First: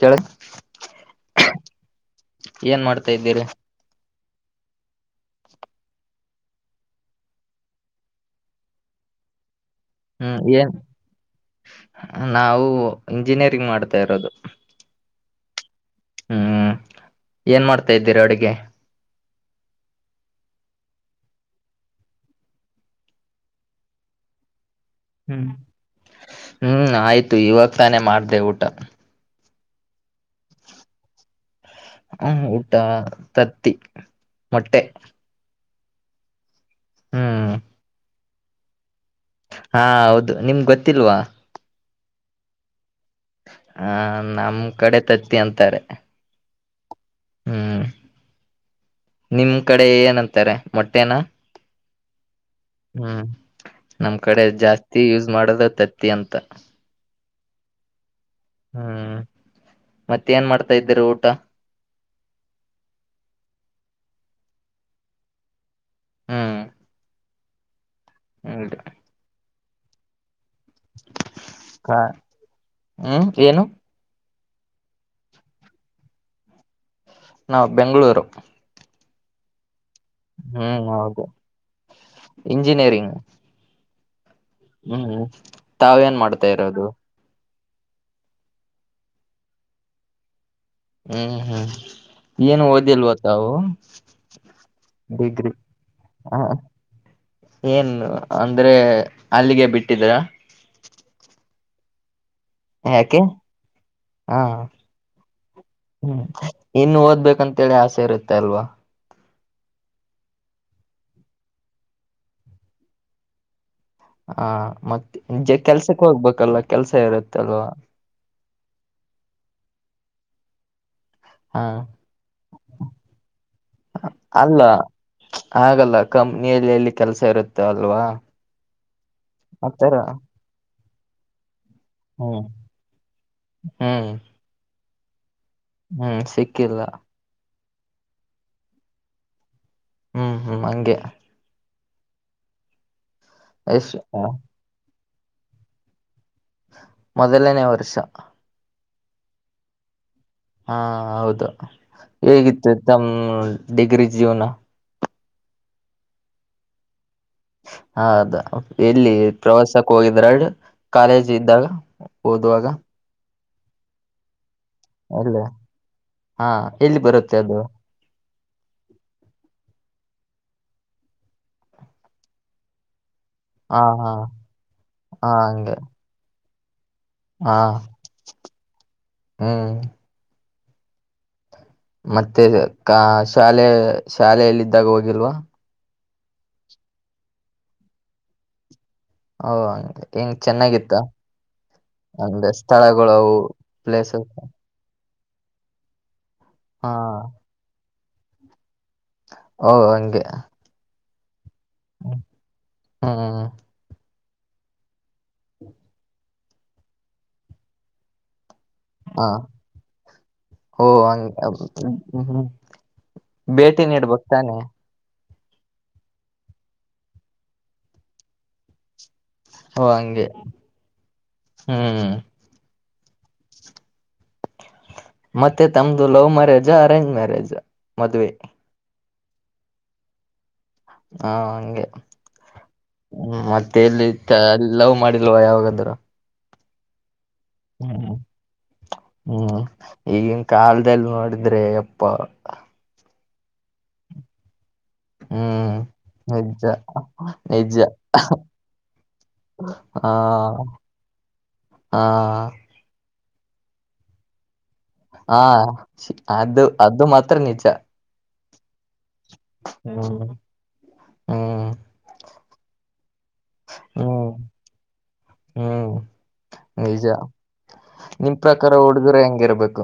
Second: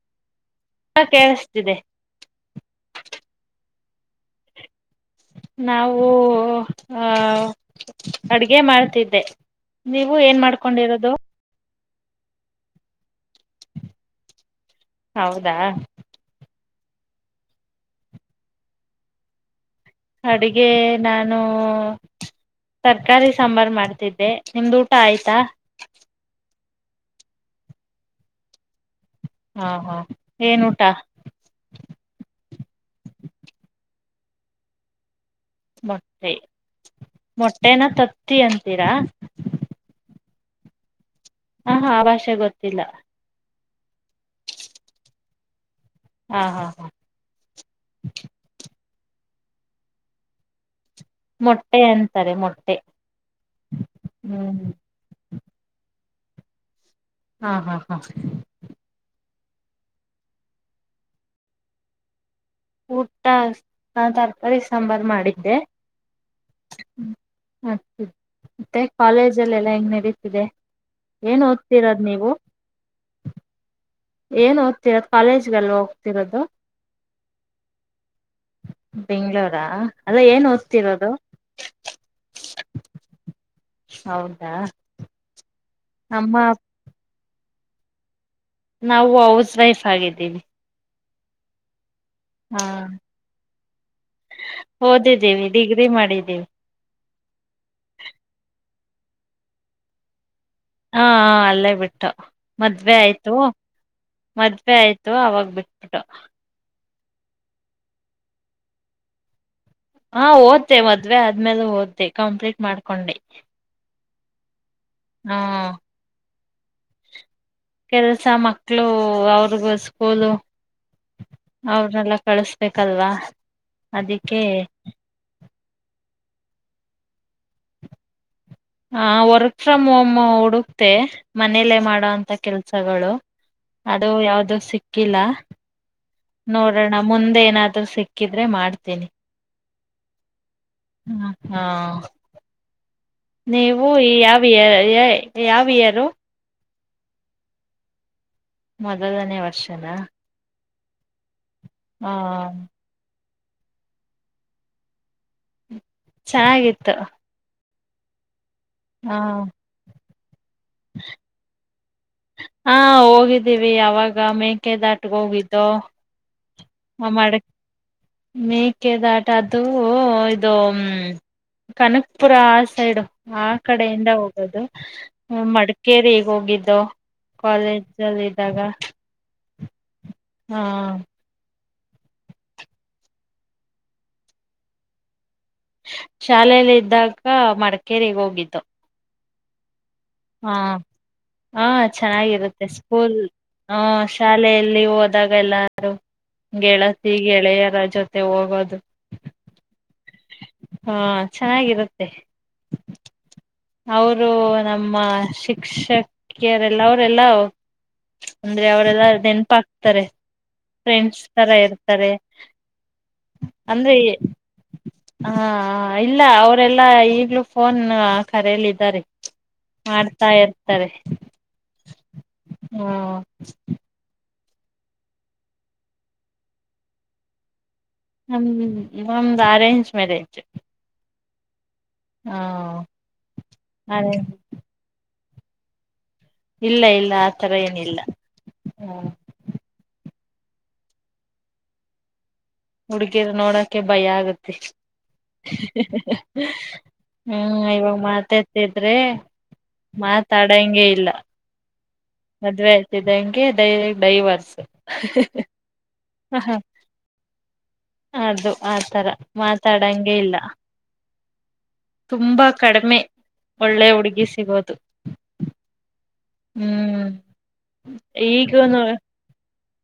ಕೇಳು ಹಾ ಕೇಳಿಸ್ತಿದೆ ಏನ್ ಮಾಡ್ತಾ ಇದ್ದೀರ ನಾವು ಆ ಅಡ್ಗೆ ಮಾಡ್ತಿದ್ದೆ. ನೀವು ಏನ್ ಮಾಡ್ಕೊಂಡಿರೋದು ನಾವು ಇಂಜಿನಿಯರಿಂಗ್ ಮಾಡ್ತಾ ಇರೋದು. ಹೌದಾ ಹ್ಮ್ ಏನ್ ಮಾಡ್ತಾ ಇದ್ದೀರಾ ಅಡುಗೆ ಅಡುಗೆ ನಾನು ತರ್ಕಾರಿ ಸಾಂಬಾರ್ ಮಾಡ್ತಿದ್ದೆ ನಿಮ್ದು ಊಟ್ ಊಟ ಆಯ್ತಾ ಹ್ಮ್ ಹ್ಮ್ ಆಯ್ತು ಇವಾಗ ತಾನೇ ಮಾಡ್ದೆ ಊಟ. ಹಾ ಹಾ ಏನುಟಾ ಟ್ಟ ತತ್ತಿ ಮೊಟ್ಟೆ. ಮೊಟ್ಟೆ ಹ್ಮ್ ಮೊಟ್ಟೆನ ತತ್ತಿ ಅಂತೀರಾ. ಹಾ ಹೌದು ನಿಮ್ಗ ಗೊತ್ತಿಲ್ವಾ. ಹಾ ಹಾ ಆ ಭಾಷೆ ಗೊತ್ತಿಲ್ಲಾ. ಹ ನಮ್ ಕಡೆ ತತ್ತಿ ಅಂತಾರೆ. ಹಾ ಹಾ ಹಾ. ಹ್ಮ್ ನಿಮ್ ಕಡೆ ಏನಂತಾರೆ. ಮೊಟ್ಟೆನಾ ಮೊಟ್ಟೆ ಅಂತ್. ರೆ ಮೋಟ್. ಹ್ಮ್ ನಮ್ ಕಡೆ ಜಾಸ್ತಿ ಯೂಸ್. ಮಾಡದೆ ತತ್ತಿ ಅಂತ. ಹಾ ಹಾ ಹಾ. ಹ್ಮ್ ಮತ್ತೆ ಏನ್ ಮಾಡ್ತಾ ಇದ್ದೀರಿ ಊಟ. ಊಟ ತರಕಾರಿ ಸಾಂಬಾರ್ ಮಾಡಿದ್ದೆ ಹ್ಮ್ ಹ. ಮತ್ತೆ ಕಾಲೇಜಲ ಎಲ್ಲ. ಹೆಂಗ್ ನಡೀತಿದೆ. ಏನ್ ಓದ್ತಿರದ್ ಹ್ಮ್ ನೀವು. ಏನು ಏನ್ ಓದ್ತಿರದು ಕಾಲೇಜ್ಗಲ್ವ ಹೋಗ್ತಿರೋದು. ನಾವ್ ಬೆಂಗಳೂರು. ಬೆಂಗ್ಳೂರಾ. ಅಲ್ಲ ಏನ್ ಹ್ಮ್ ಓದ್ತಿರೋದು ಹೌದು ಇಂಜಿನಿಯರಿಂಗ್. ಹೌದು. ಹ್ಮ್. ತಾವ ಏನ್ ಮಾಡ್ತಾ ಇರೋದು. ನಾವು ಹೌಸ್ ವೈಫ್ ಆಗಿದ್ದೀವಿ. ಹ್ಮ್ ಹ್ಮ್. ಏನು ಹಾ ಓದಿಲ್ವ ತಾವು ಓದಿದ್ದೀವಿ ಡಿಗ್ರಿ ಮಾಡಿದ್ದೀವಿ ಏನು ಅಂದ್ರೆ. ಅಲ್ಲಿಗೆ ಬಿಟ್ಟಿದ್ದೀರಾ. ಹಾ ಅಲ್ಲೇ ಬಿಟ್ಟು. ಮದ್ವೆ ಯಾಕೆ ಆಯ್ತು ಹಾ ಮದ್ವೆ ಆಯ್ತು ಅವಾಗ ಬಿಟ್ಬಿಟ್ಟು. ಹ್ಮ್ ಇನ್ನು ಓದ್ಬೇಕಂತೇಳಿ ಆಸೆ ಇರುತ್ತೆ ಅಲ್ವಾ. ಹಾ ಓದೇ ಮದ್ವೆ ಆದ್ಮೇಲೆ ಓದೇ ಕಂಪ್ಲೀಟ್ ಮಾಡ್ಕೊಂಡೆ. ಹ. ಮತ್ತೆ ಜೆ ಕೆಲ್ಸಕ್ಕೆ ಹೋಗ್ಬೇಕಲ್ಲ. ಕೆಲ್ಸ ಇರುತ್ತೆ. ಕೆಲಸ ಮಕ್ಳು ಅವ್ರಿಗೂಸ್. ಸ್ಕೂಲು. ಹಾ ಅವ್ರನ್ನಲ್ಲ ಕಳ್ಸಬೆಕಲ್ವಾ ಅದಕ್ಕೆ. ಹಾಗಲ್ಲ ಕಂಪ್ನಿಯಲ್ಲಿ ಎಲ್ಲಿ ಕೆಲ್ಸ ಇರುತ್ತೆ ಅಲ್ವಾ. ಹಾ ವರ್ಕ್ ಫ್ರಮ್ ಆತರ ಹೋಮ್ ಹುಡುಕ. ತೆ ಮನೇಲ್ಲ ಮಾಡುವಂತ ಹ್ಮ್ ಕೆಲ್ಸಗಳು ಹ್ಮ್ ಅದು ಯಾವ್ದ ಸಿ ಕಿಲ ಹ್ಮ್ ಸಿಕ್ಕಿಲ್ಲ ನೋಡೋಣ ಮುಂದೆ ಏನಾದ್ ಹತ್ರ ಸಿಕ್ಕಿದ್ರೆ ಮಾಡ್ತೇನಿ ಹ್ಮ್ ಹ್ಮ್ ಹಂಗೆ ಹ ಹಾ [inaudible] ನೀವು ಎಷ್ಟ ಯಾವ್ ಯೇ ಯೇ ಯಾವ ಇಆರ್ ಮೊದಲನೇ ವರ್ಷ ಮೊದಲನೇ ವರ್ಷನಾ ಹಾ ಹೌದು ಹೇಗಿತ್ತು ತಮ್ಮ ಡಿಗ್ರಿ ಜೀವನ ಚೆನ್ನಾಗಿತ್ತು ಆ ಹೌದು ಹ ಎಲ್ಲಿ ಪ್ರವಾಸಕ್ಕೆ ಹೋಗಿದ್ರ ಕಾಲೇಜ್ ಇದ್ದಾಗ ಓದುವಾಗ ಹಾ ಹೋಗಿದ್ದ ದಿವೆ ಆವಾಗ ಮೇ ಕ್ಕೆ ದಾಟ ಅಲ್ಲ ಹೋಗಿದ್ದು ಹಾ ಎಲ್ಲಿ ಬರುತ್ತೆ ಅದು ಮೇಕೆದಾಟ ಅದು ಇದು ಕನಕಪುರ ಸೈಡು ಆ ಹಾ ಕಡೆಯಿಂದ ಹಾ ಹೋಗೋದು ಹಾ ಹಂಗೆ ಮಡಿಕೇರಿ ಈಗ ಹೋಗಿದ್ದ್ ದೂ ಕಾಲೇಜಲ್ಲಿ ಇದ್ದಾಗ ಹ್ಮ ಹ್ಮ ಮತ್ತೆ ಕ ಶಾಲೆ ಶಾಲೆಯಲ್ಲಿಿದ್ದಾಗ ಹೋಗಿಲ್ವಾ ಶಾಲೆಯಲ್ಲಿ ಇದ್ದಾಗ ಮಡಿಕೇಗ್ ಹೋಗಿದ್ದು ಹಓ ಹಾಂಗೆ ಹಾ ಹ ಅಂದ್ರೆ ಚೆನ್ನಾಗಿರುತ್ತೆ ಸ್ಥಳಗಳು ಸ್ಕೂಲ್ ಅವು ಹ ಪ್ಲೇಸಸ್ ಶಾಲೆಯಲ್ಲಿ ಹದ ಇದ್ದಾಗ ಎಲ್ಲಾರು ಹಾ ಗೆಳತಿ ಗೆಳೆಯರ ಜೊತೆ ಮತ್ತೆ ಹೋಗೋದು ಹಓ ಹಂಗೆ ಹಾ ಚೆನ್ನಾಗಿರುತ್ತೆ ಹ್ಮ್ ಅವರು ನಮ್ಮ ಶಿಕ್ಷೆ ಕೆ ಎಲ್ಲರ್ ಎಲ್ಲವೂ ಅಂದ್ರೆ ಅವರೆಲ್ಲ ಹ ನೆನಪ ಹಾಕ್ತಾರೆ ಓ ಫ್ರೆಂಡ್ಸ್ ಹಂಗೆ ತರ ಇರ್ತಾರೆ ಹ್ಮ್ ಭೇಟಿ ಅಂದ್ರೆ ನೀಡ್ಬೇಕ್ ತಾನೆ ಹಾ ಇಲ್ಲ ಅವರೆಲ್ಲಾ ಈಗ್ಲೂ ಫೋನ್ ಕರೆಯಲ್ಲ ಇದಿದ್ದಾರೆ ಓ ಹಂಗೆ ಮಾಡ್ತಾ ಇರ್ತಾರೆ ಹ್ಮ್ ಹಾ ಮತ್ತೆ ತಮ್ದು ಲವ್ ಮ್ಯಾರೇಜ್ ಅರೆಜ್ ಮ್ಯಾರೇಜ್ ಮದ್ವೆ ಹ್ಮ್ ಹ್ಮ್ ನ ಅರೇಂಜ್ ಮ್ಯರೆಜ್ ಹಾ ಹಂಗೆ ಹ್ಮ ಮತ್ತೆ ಎಲ್ಲಿ ಅರೇಂಜ್ ಅಲ್ಲಿ ಲವ್ ಮಾಡಿ ಲವಾಗಾದರ ಇಲ್ಲ ಇಲ್ಲ ಥರ ಏನಿಲ್ಲ ಹಾ ಹ್ಮ್ ಈಗಿನ ಕಾಲದಲ್ಲಿ ನೋಡಿದ್ರೆ ಅಪ್ಪ ಹುಡುಗಿಯರು ನೋಡಕೆ ಭಯ ಆಗತ್ತೆ ಹ್ಮ್ ನಿಜ ಹ್ಮ್ ನಿಜ ಇವಾಗ ಮಾತಾತಿದ್ರೆ ಹಾ ಮಾತಾಡಂಗೆ ಇಲ್ಲ ಹಾ ಮದ್ವೆ ಆಯ್ತಿದೆ ಹೆಂಗ ಡೈವರ್ಸ್ ಹಾ ಹ ಅದು ಅದು ಮಾತ್ರ ನಿಜ ಅದು ಆತರ ಮಾತಾಡಂಗಗೆ ಹ್ಮ್ ಇಲ್ಲ ಹ್ಮ್ ತುಂಬಾ ಕಡಿಮೆ ಒಳ್ಳೆ ಹುಡುಗಿ ಹ್ಮ್ ಸಿಗೋದು ಹ್ಮ್ ನಿಜ ಹ್ಮ್ ನಿಮ ಪ್ರಕಾರ ಈಗನು ಹುಡುಗ್ರ ಹೆಂಗೆ ಇರಬೇಕು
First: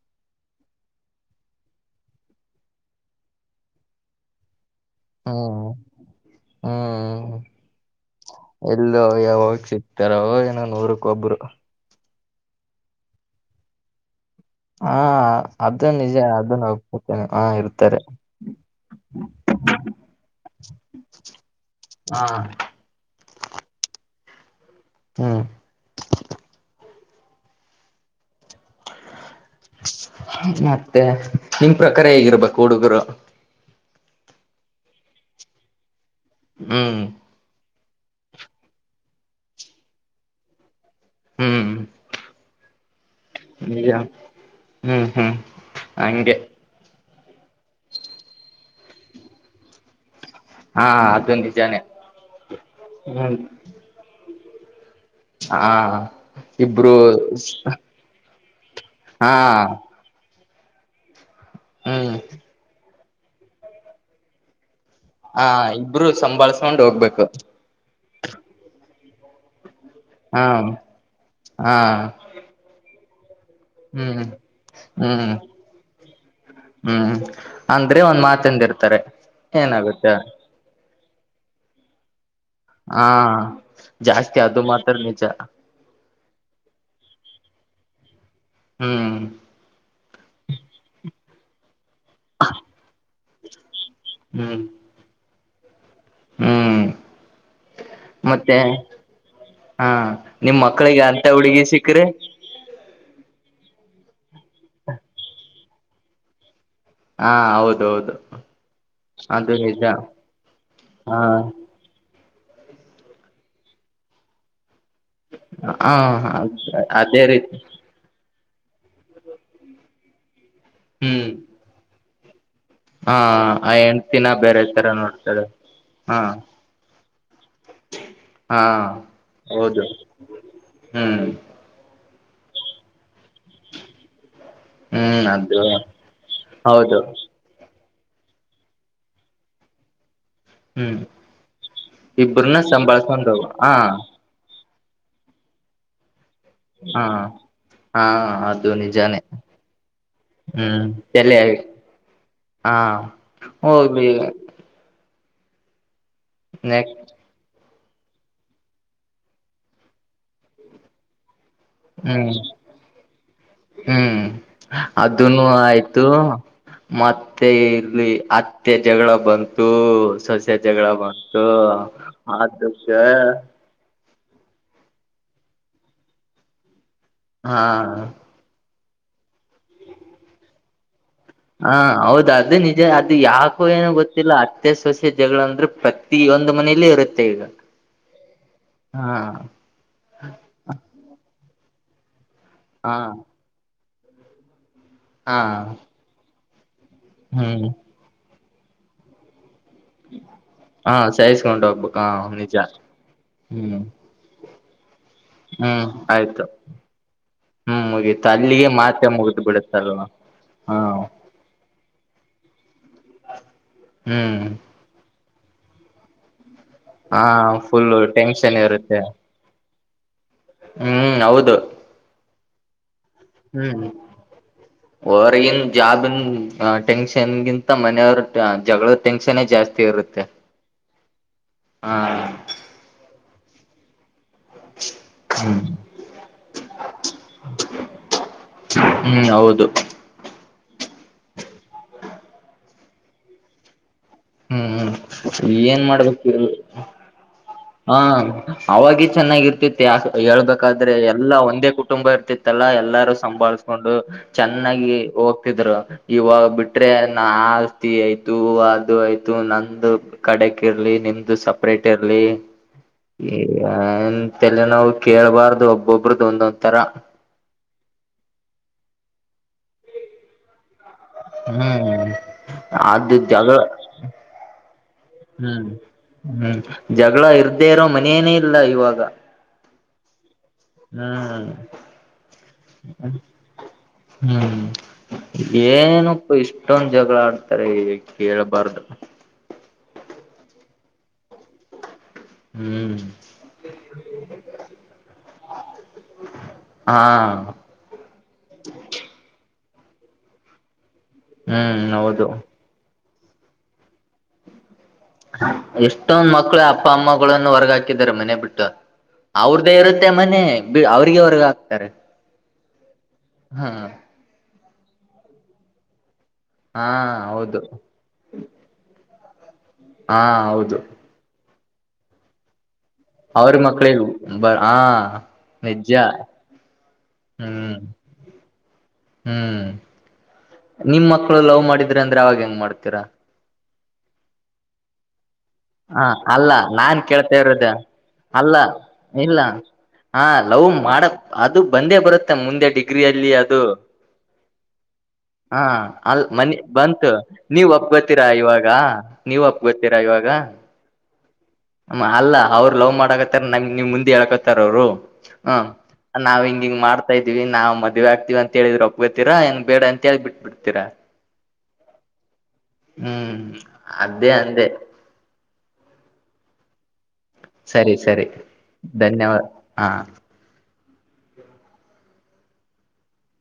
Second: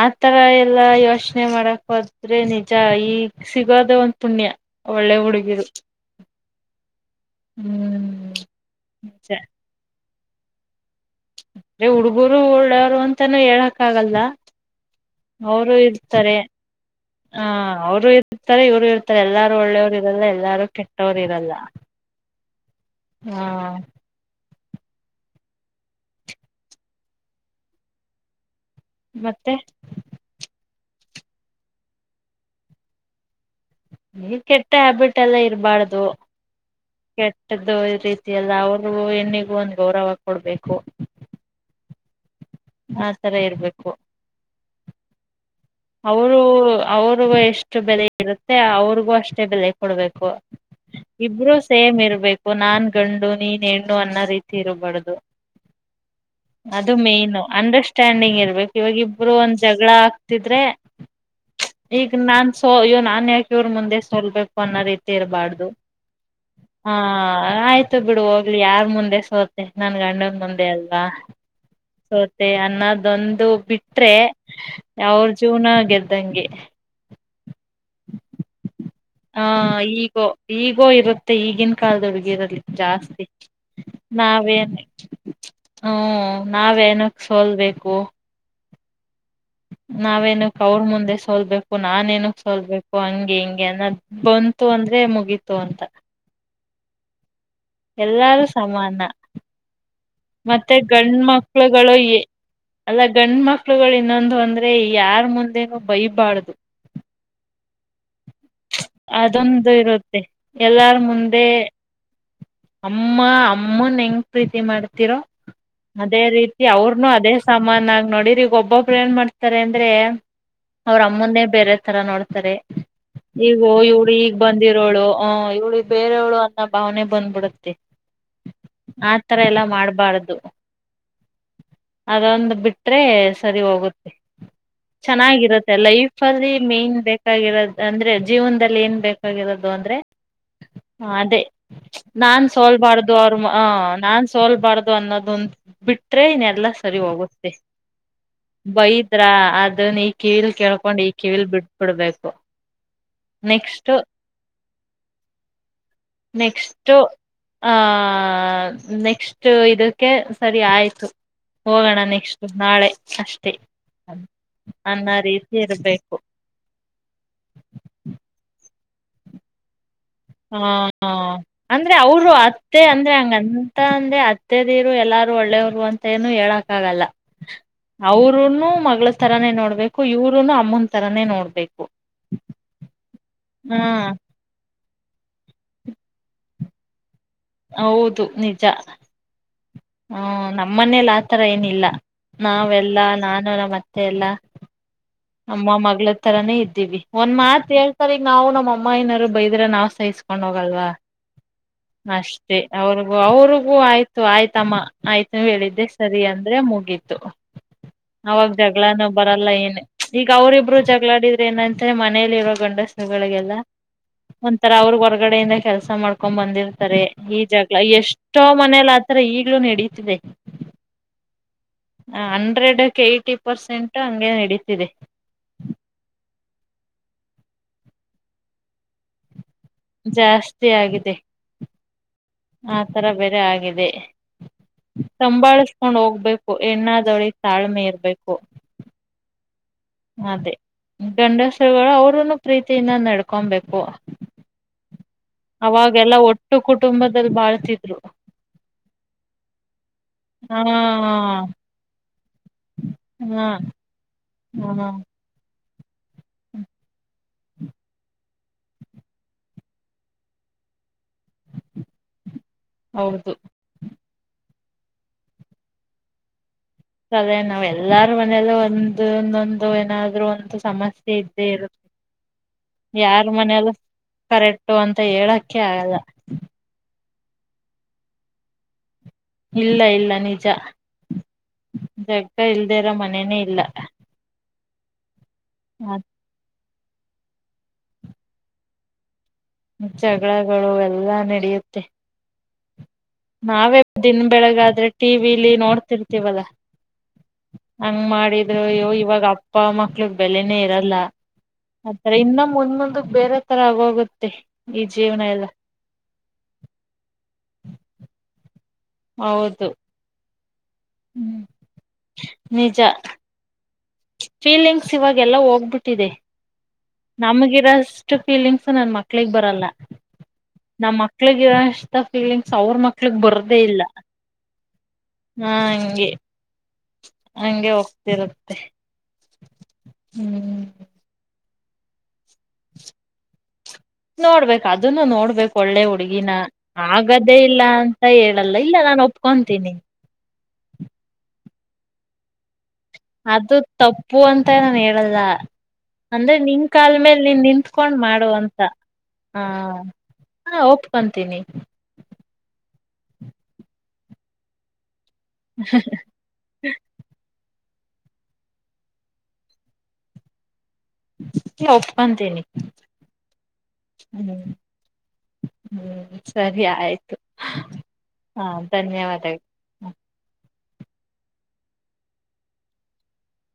ಆತರ ಎಲ್ಲ ಯೋಚನೆ ಮಾಡಕ ಹೋದ್ರೆ ನಿಜ ಈಗ್ ಸಿಗೋದ ಒಂದ ಪುಣ್ಯ ಒಳ್ಳೆ ಹುಡುಗಿರು ಹ್ಮ್ ಹ್ಮ್ ಹ್ಮ್ ಎಲ್ ನಿಜ ಯಾವ ಹಚಿ ತರ ಏ ನೂರು ಕೊಬ್ಬರು ಗುರುಳ್ಳವರು ಅಂತಾನೂ ಹೇಳಕ್ ಆಗಲ್ದ ಹಾ ಅವರು ಅದು ನಿಜ ಇರ್ತಾರೆ ಅದನ್ನ ಒಪ್ಕೋತೇನೆ ಹಾ ಹ ಇರ್ತಾರೆ ಅವರು ಇರ್ತಾರೆ ಇವರು ಇರ್ತಾರೆ ಎಲ್ಲಾರು ಒಳ್ಳೆಯವರು ಇರಲ್ಲ ಎಲ್ಲಾರು ಕೆಟ್ಟವರು ಇರಲ್ಲ ಹಾ ಹಾಂ ಹ್ಮ್ ಮತ್ತೆ ಮತ್ತೆ ನಿಮ್ ಪ್ರಕಾರ ಹೇಗಿರ್ಬೇಕು ಹುಡುಗರು. ನೀ ಕೆಟ್ಟ ಹ್ಯಾಬಿಟ್ ಎಲ್ಲ ಇರಬಾರ್ದು. ಹ್ಮ್ ಕೆಟ್ಟದ್ದು ರೀತಿಯ ಎಲ್ಲ ಅವರು ಹೆಣ್ಣಿಗೂ ಒಂದ ಗೌರವ ಕೊಡ್ಬೇಕು. ಹ್ಮ್ ಆತರ ಇರ್ಬೇಕು. ನಿಜ ಹ್ಮ್ ಹ್ಮ್ ಹಂಗೆ ಅವರು ಅವರು. ಅವ್ರಗೂ ಎಷ್ಟು ಬೆಲೆ ಇರುತ್ತೆ ಅವ್ರಿಗೂ ಅಷ್ಟೇ ಬೆಲೆ ಕೊಡ್ಬೇಕು ಹಾ ಅದು ಇಬ್ರು ನಿಜಾನೇ ಸೇಮ್ ಇರ್ಬೇಕು ನಾನ್ ಗಂಡು ಹ್ಮ್ ನೀನ್ ಹೆಣ್ಣು ಅನ್ನೋ ರೀತಿ. ತಿರುಬಡ್ದು. ಹಾ ಇಬ್ರು- ಮೇನ್ ಅಂಡರ್ಸ್ಟ್ಯಾಂಡಿಂಗ್ ಇರ್ಬೇಕು ಇವಾಗ ಇಬ್ರು ಹಾ ಒಂದ ಜಗಳ. ಆಡ್ತಿದ್ರೆ. ಹ್ಮ್ ಈಗ ನಾನ ಸೊ ಅಯ್ಯೋ ನಾನ ಮನ್ಯ ಇವರ್ ಮುಂದೆ ಸೋಲ್ಬೇಕು ಅನ್ನೋ ರೀ ಹಾ ಇಬ್ರು ಸಂಭಾಳ್ಸ್ಕೊಂಡ್ ಹೋಗ್ಬೇಕ. ತು ಬಿಡು ಹೋಗ್ಲಿ ಯಾರ್ ಮುಂದೆ ಸೋತೆ. ನನ್ ಗಂಡಂದ ಹಾ ಮುಂದೆ ಅಲ್ವಾ ಹಾ ಸೋತೆ ಅನ್ನದ. ಒಂದು ಬಿಟ್ರೆ. ಹ್ಮ್ ಅವ್ರ ಹ್ಮ್ ಜೀವನ ಗೆದ್ದಂಗೆ. ಹ್ಮ್ ಅಂದ್ರೆ ಒಂದ್ ಮಾತಿಂದ ಇರ್ತಾರೆ ಏನಾಗುತ್ತ. ಮತ್ತೆ ಈಗಿನ ಕಾಲದ ಹುಡಗಿರ ಹಾ ಜಾಸ್ತಿ ಅದು ಮಾತ್ರ ನಿಜ. ಹ್ಮ ನಾವೇನಕ್ ಸೋಲ್ಬೇಕು. ಹ್ಮ್ ನಾವೇನಕ್ ಅವ್ರ ಮುಂದೆ ಸೋಲ್ಬೇಕು ನಾನೇನಕ್ ಸೋಲ್ಬೇಕು ಹಂಗೆ ಹಿಂಗೆ ಅನ್ನದ. ಹ್ಮ್ ಬಂತು ಅಂದ್ರೆ ಮುಗೀತ. ತುಅಂತ. ಹ್ಮ್ ಎಲ್ಲಾರು ಮತ್ತೆ ಸಮಾನ. ಹಾ ನಿಮ್ ಮತ್ತೆ ಮಕ್ಳಿಗೆ ಗಂಡ ಅಂತ ಹುಡುಗಿ ಮಕ್ಳುಗಳು ಸಿಕ್ಕ್ರೆ ಎ ಅಲ್ಲ ಗ ಹೆಣ್ಮಕ್ಳುಗಳು ಇನ್ನೊಂದು ಅಂದ್ರೆ ಯಾರ್ ಮುಂದೆನು ಬೈಬಾರ್ದು ಹಾ ಹೌದ ಹೌದು ಅದೊಂದು ಇರುತ್ತೆ ಎಲ್ಲಾರ ಹಾ ಮುಂದೆ ಅಮ್ಮ ಅಮ್ಮನ್ ಹೆಂಗ್ ಪ್ರೀತಿ ಮಾಡ್ತ ರೋ ಅದೇ ಹ ರೀತಿ ಅವ್ರನು ಅದೇ ಸಾಮಾನ ಆಗ ನೋಡಿರಿ ಗಬ್ಬ [unintelligible] ಏನ್ ಮಾಡ್ತಾರೆ ಅಂದ್ರೆ ಅವ್ರ ಹ್ಮ್ ಅಮ್ಮಂದೆ ಬೇರೆ ತರ ನೋಡ್ತಾರೆ ಸಾರೆ ಹಾ ಈಗೋ ಆ ಇವಳು ಹೆಣ್ತಿನ ಈಗ್ ಬೇರೆ ತರ ಬಂದಿರೋಳು ಆ ನೋಡ್ತಾಳೆ ಇವ್ಳಿ ಹಾ ಬೇರೆಯವಳು ಅನ್ನೋ ಭಾವನೆ ಬಂದ್ಬಿಡತ್ತೆ ಹಾ ಆತರ ಎಲ್ಲಾ ಹೌದು ಮಾಡ್ಬಾರ್ದು ಹ್ಮ್ ಅದೊಂದು ಬಿಟ್ರೆ ಸರಿ ಹೋಗುತ್ತೆ ಹ್ಮ್ ಅದು ಚೆನ್ನಾಗಿರತ್ತೆ ಲೈಫ್ ಅಲ್ಲಿ ಮೇನ್ ಹೌದು ಬೇಕಾಗಿರೋ ಅಂದ್ರೆ ಜೀವನದಲ್ಲಿ ಏನ್ ಬೇಕಾಗಿರೋದು ಅಂದ್ರೆ ಹ್ಮ್ ಅದೇ ನಾನ್ ಇಬ್ರನ್ನ ಸೋಲ್ಬಾರ್ದು ಸಂಭಾಳ್ಸ್ಕೊಂಡ ಅವರು ಹ ಹಾ ನಾನ್ ಸೋಲ್ಬಾರ್ದು ದೊನ್ನ ದೊನ್ ಬಿಟ್ಟ ಬಿಟ್ರೆ ಎಲ್ಲಾ ಸರಿ ಹಾ ಹೋಗುತ್ತೆ ಹಾ ಅದು ಬೈದ್ರ ನಿಜಾನೇ ಅದನ್ನ ಈ ಕಿವಿಲ್ ಹ್ಮ್ ಕೇಳ್ಕೊಂಡ್ ಈ ತಲೆ ಕಿವಿಲ್ ಬಿಡ್ಬಿಡ್ಬೇಕು ಹಾ ಹೋಗಬೇಕಿ ನೆಕ್ಸ್ಟ್ ಆ ನೆಕ್ಸ್ಟ್ ಇದಕ್ಕೆ ಸರಿ ಆಯ್ತು ಹೋಗೋಣ ಹ್ಮ್ ನೆಕ್ಸ್ಟ್ ನಾಳೆ ಅಷ್ಟೆ ಹ್ಮ್ ಅನ್ನ ಅದನು ರೀತಿ ಆಯ್ತು ಇರ್ಬೇಕು ಮತ್ತೆ ಇಲ್ಲಿ ಹತ್ತೆ ಜಗಳ ಬಂತು ಸೊಸೆ ಹಾ ಜಗಳ ಬಂತು ಅಂದ್ರೆ ಅವರು ಅತ್ತೆ ಅದಕ್ಕೆ ಅಂದ್ರೆ ಹಂಗಂತ ಅಂದೆ ಹತ್ತೆದೀರು ಎಲ್ಲಾರೂ ಒಳ್ಳೆಯವ್ರು ಅಂತ ಏನು ಹೇಳಕ್ಕ ಆಗಲ್ಲ ಹಾ ಅವರುನು ಮ ತರಾನೇ ನೋಡ್ಬೇಕು ಇವರುನು ಅಮ್ಮ ಹ ಹೌದ ಅದು ನಿಜ ಅದು ಯಾಕು ಹಾ ಏನು ಗೊತ್ತಿಲ್ಲ ಅತ್ತೆ ಜಗಳ ಅಂದ್ರೆ ಪ್ರತಿಯ ಒಂದು ಮನೇಲಿ ಇರುತ್ತೆ ಈಗ ಹೌದು ನಿಜ ಹಾ ಹ್ಮ ನಮ್ಮನೇಲಿ ಆತರ ನೇ ಇಲ್ಲ ಹಾ ನಾವೆಲ್ಲಾ ನಾನು ನಮ್ಮ ಅತ್ತೆ ಎಲ್ಲ ಹಾ ಅಮ್ಮ ಮಗಳ ತರಾನೇ ಇದ ಒಂದ್ ಹ್ಮ್ ಮಾತ್ ಏಳ್ ಸರಿ ನಾವು ನಮ್ಮ ಅಮ್ಮ ಏನಾರರು ಬೈ ಇದ್ರೆ ನಾವ್ ಸಹಿಸ್ಕೊಂಡ್ ಹೋಗಲ್ವಾ ಹಾ ಸಹಿಸ್ಕೊಂಡ್ ಹೋಗ್ಬೇಕು ಹ ನಿಜ ಅಷ್ಟೇ ಅವ್ರಿಗೂ ಅವ್ರಿಗೂ ಹ್ಮ್ ಆಯ್ತು ಆಯ್ತಮ್ಮ ಆಯ್ತು ಹೇಳಿದ್ದೆ ಹ್ಮ್ ಸರಿ ಆಯ್ತು ಅಂದ್ರೆ ಮುಗೀತು ಹ್ಮ್ ಮುಗೀತು ಅವಾಗ ಅಲ್ಲಿಗೆ ಜಗಳಾನ ಮಾತೆ ಮುಗ್ದು ಬರಲ್ಲ ಏನು ಬಿಡುತ್ತಲ್ವಾ ಈಗ ಅವರಿಬ್ರು ಹಾ ಜಗಳಾಡಿದ್ರ ಏನಂತ ಮನೇಲಿ ಇರೋ ಗೊಂಡ ಗಳಲ್ಲ ಹ್ಮ್ ಒಂತರಾ ಅವ್ರ ಗಡೆಯಿಂದ ಕೆಲಸ ಮಾಡ್ಕೊಂಡ್ ಬಂದಿದ್ ಹಾ ಈ ಜಾಗಲ ಫುಲ್ಲು ಎಷ್ಟೋ ಟೆನ್ಷನ್ ಮನೇಲಿ ಇರುತ್ತೆ ಆತಾರೆ ಈಗ್ಲೂ ನಡೀ [unintelligible] ಹ್ಮ್ ಹೌದು ಟ್ರೇಡಡ್ ಏಟಿ ಪರ್ಸೆಂಟ್ ಹಂಗೆ ನಡೀತಿದೆ ಹೊರ್ಗನ್ ಜಾಬನ್ ಟೆನ್ಷನ್ಗಿಂತ ಮನೆಯವ ಜಗಳದ ಟೆನ್ಶನ್ ಜಾಸ್ತಿ ಇರುತ್ತೆ ಜಾಸ್ತಿ ಆಗಿದೆ ಹಾ ಆ ತರ ಬೇರೆ ಆಗ ಹದೆ ಹ್ಮ್ ಸಂಂಬಾಳಿಸ್ಕೊಂಡ್ ಹೋಗ್ಬೇಕು ಎಣ್ಣಾದಳಿ ತಾಳ್ಮೇರ್ಬೇಕು ಹ್ಮ್ ಹೌದು ಅದೇ ಗಂಡಸರುಗಳು ಅವರುನು ಪ್ರೀತಿಯಿಂದ ನಡ್ಕೊಬೇಕು ಹ್ಮ್ ಹ್ಮ್ ಏನ್ ಅವಾಗೆಲ್ಲ ಮಾಡ್ಬೇಕ ಒಟ್ಟು ಕುಟುಂಬದಲ್ಲಿ ಹ ಬಾಳ್ತಿದ್ರು ಅವಾಗೆ ಚೆನ್ನಾಗಿರ್ತಿತಿ ಹಾ ಹೇಳ್ಬೇಕಾದ್ರೆ ಎಲ್ಲಾ ಒಂದೇ ಕುಟುಂಬ ಇರ್ತಿತಿ ತ್ತಲ್ಲಾ ಎಲ್ಲಾರು ಹಾ ಸಂಭಾಳ್ಸ್ಕೊಂಡು ಹಾ ಚೆನ್ನಾಗಿ ಹೋಗ್ತಿದ್ರು ಇವಾಗ ಬಿಟ್ರೆ ನ ಆಸ್ತಿ ಐತಿ ಥೂ ಅದು ಇದು ಆಯ್ತು ನಂದು ಕಡೆ ಕ ಇರ್ಲಿ ನಿಮ್ದ ಇದು ಸಪ್ರೇಟ್ ಇರಲಿ ಹೌದು ತಲೆ ನಾವು ಕೇಳ್ಬಾರ್ದು ಒಬ್ಬೊಬದ್ದು ಒಂದೊ ಸದೇ ನಾವ ಎಲ್ಲಾರೂ ಮನೆಯಲ್ಲ ಒಂದು ಒಂದೊಂದು ಏನಾದ್ರು ಒಂದು ಸಮಸ್ಯೆ ಇದ್ದೇ ಇರುತ್ತೆ ಹ್ಮ್ ಅದು ಯಾರ ಜಗಳ ಮನೆಯಲ್ಲ ಕರೆಕ್ ಬಿಟ್ಟು ಅಂತ ಹೇಳಕ್ಕೆ ಹ್ಮ್ ಆಗಲ್ಲ ಹ್ಮ್ ಜಗಳ ಇರ್ದೇ ಇರೋ ಮನನೇ ಇಲ್ಲ ಇವಾಗ ಇಲ್ಲ ಇಲ್ಲ ನೀಜ ಹ್ಮ್ ಇಲ್ದೇರ ಮನೇನೇ ಇಲ್ಲ ಹ್ಮ್ [inaudible] ಏನಪ್ಪ ಇಷ್ ಎಷ್ಟೊಂದು ಜಗಳ ಆಡ್ತಾರೆ ಕೇಳಬಾರ್ದ ಜಗಳಗಳು ಎಲ್ಲಾ ನಡೆಯುತ್ತೆ ಹ್ಮ್ ನಾವೇ ದಿನ್ ಬೆಳಗಾದ್ರೆ ಟಿವ ವಿಲಿ ನೋಡ್ತಿರ್ತವಲ್ಲ ಹಾ ಹಂಗ್ ಮಾಡಿದ್ರ ಇವಾಗ ಅಪ್ಪ ಮಕ್ಳಗ್ ಬೆಲೆನೇ ಇರಲ್ಲ ಹ್ಮ್ ಆತರ ಹೌದು ಇನ್ನ ಮುಂದೊಂದು ಬೇರೆ ತರ ಆಗೋಗುತ್ತೆ ಈ ಜೀವನ ಎಲ್ಲ ಎಷ್ಟೊಂದ್ ಮಕ್ಕಳು ಅಪ್ಪ ಅಮ್ಮಗಳನ್ನು ಹೊರ್ಗ ಹಾಕಿದ್ ಮನೆೇ ಬಿಟ್ಟು ಹೌದು ಅವ್ರ್ದೇ ಇರುತ್ತೆ ಮನೆ ಹ್ಮ್ ಅವ್ರಿಗೆವರ್ಗ ಹಾಕ್ತಾರೆ ನಿಜ ಹಾ ಫೀಲಿಂಗ್ಸ್ ಇವಾಗೆಲ್ಲ ಹೋಗ್ಬಿಟ್ಟಿದೆ ಹಾ ಹೌದು ನಮಗಿರೋಷ್ಟು ಫೀಲಿಂಗ್ಸ್ ನನ್ ಮಕ್ ಕ್ಲಿಕ್ ಬರಲ್ಲ ಹಾ ಹೌದು ನಮ್ಮ ಮಕ್ಳಿಗೆ ಫೀಲಿಂಗ್ಸ್ ಅವ್ರ ಮಕ್ಕ ಅವ್ರ ಮಕ್ಳ ಇಲ್ ಬ ಹಾ ಹ ನಿಜ್ಜಾ ಹಂಗೆ ಹೋಗ್ತಿರುತ್ತೆ ಹ್ಮ್ ಹ್ಮ್ ನಿಮ್ ಮಕ್ಳು ಲವ್ ಮಾಡಿದ್ರೆ ಅಂದ್ರೆ ಅವಾಗ ಹೆಂಗ್ ಮಾಡ್ತೀರ ನೋಡ್ಬೇಕು ಅದನ್ನು ನೋಡ್ಬೇಕು ಒಳ್ಳೆ ಹ ಹುಡುಗಿನ ಅಲ್ಲ ನಾನ್ ಕೇಳ್ತಾ ಆಗದೇ ಇಲ್ಲ ಇರೋದ ಅಂತ ಹೇಳಲ್ಲ ಅಲ್ಲ ಇಲ್ಲ ನಾನು ಇಲ್ಲ ಒಪ್ಕೊಂತೀನಿ ಹಾ ಲವ್ ಮಾಡಕ್ ಅದು ಬಂದೇ ಬರುತ್ತೆ ಮುಂದೆ ಡಿ ಗ್ರಿಯಲ್ಲಿ ಅದು ತಪ್ಪು ಅಂತ ನಾನ್ ಹೇಳಲ್ಲ ಹಾ ಅ ಅಂದ್ರೆ ಮನಿ ನಿನ್ ಕಾಲ್ ಬಂತು ಮೇಲೆ ನೀನ್ ನೀವ್ ಒಪ್ ನಿಂತ್ಕೊಂಡ್ ಗೊತ್ತೀರಾ ಮಾಡು ಅಂತ ಇವಾಗ ನೀವ ಒಪ್ ಗೊತ್ತೀರಾ ಇವಾಗ ಓಪ್ಕಂತೀನಿ ಅಲ್ಲ ಅವ್ರು ಲವ್ ಮಾಡಕತ್ತಾರ ನಂಗ ನೀವ್ ಮುಂದೆ ಹೇಕತಾರ ಅವ್ರು ಹ್ಮ ನಾವ್ ಹಿಂಗ ಹಂಗ ಮಾಡ್ತಾ ಇದ ಇದವಿ ನಾ ಮದ್ವೆ ಆಗ್ತತಿವಿ ಅಂತೇಳಿದ್ರೆೊಬೇರಾಏನ್ ಬೇಡ ಅಂತ ಹೇಳ್ ಬಿಬಿ ಒಪ್ಕೊಂತೀನಿ [unintelligible] ಹ್ಮ್ ಅದೇ ಅಂದೆ ಹ್ ಸರಿ ಆ ಸರಿ ಸರಿ ಧನ್ಯವಾದ ಧನ್ಯವಾದಗಳು ಹಾ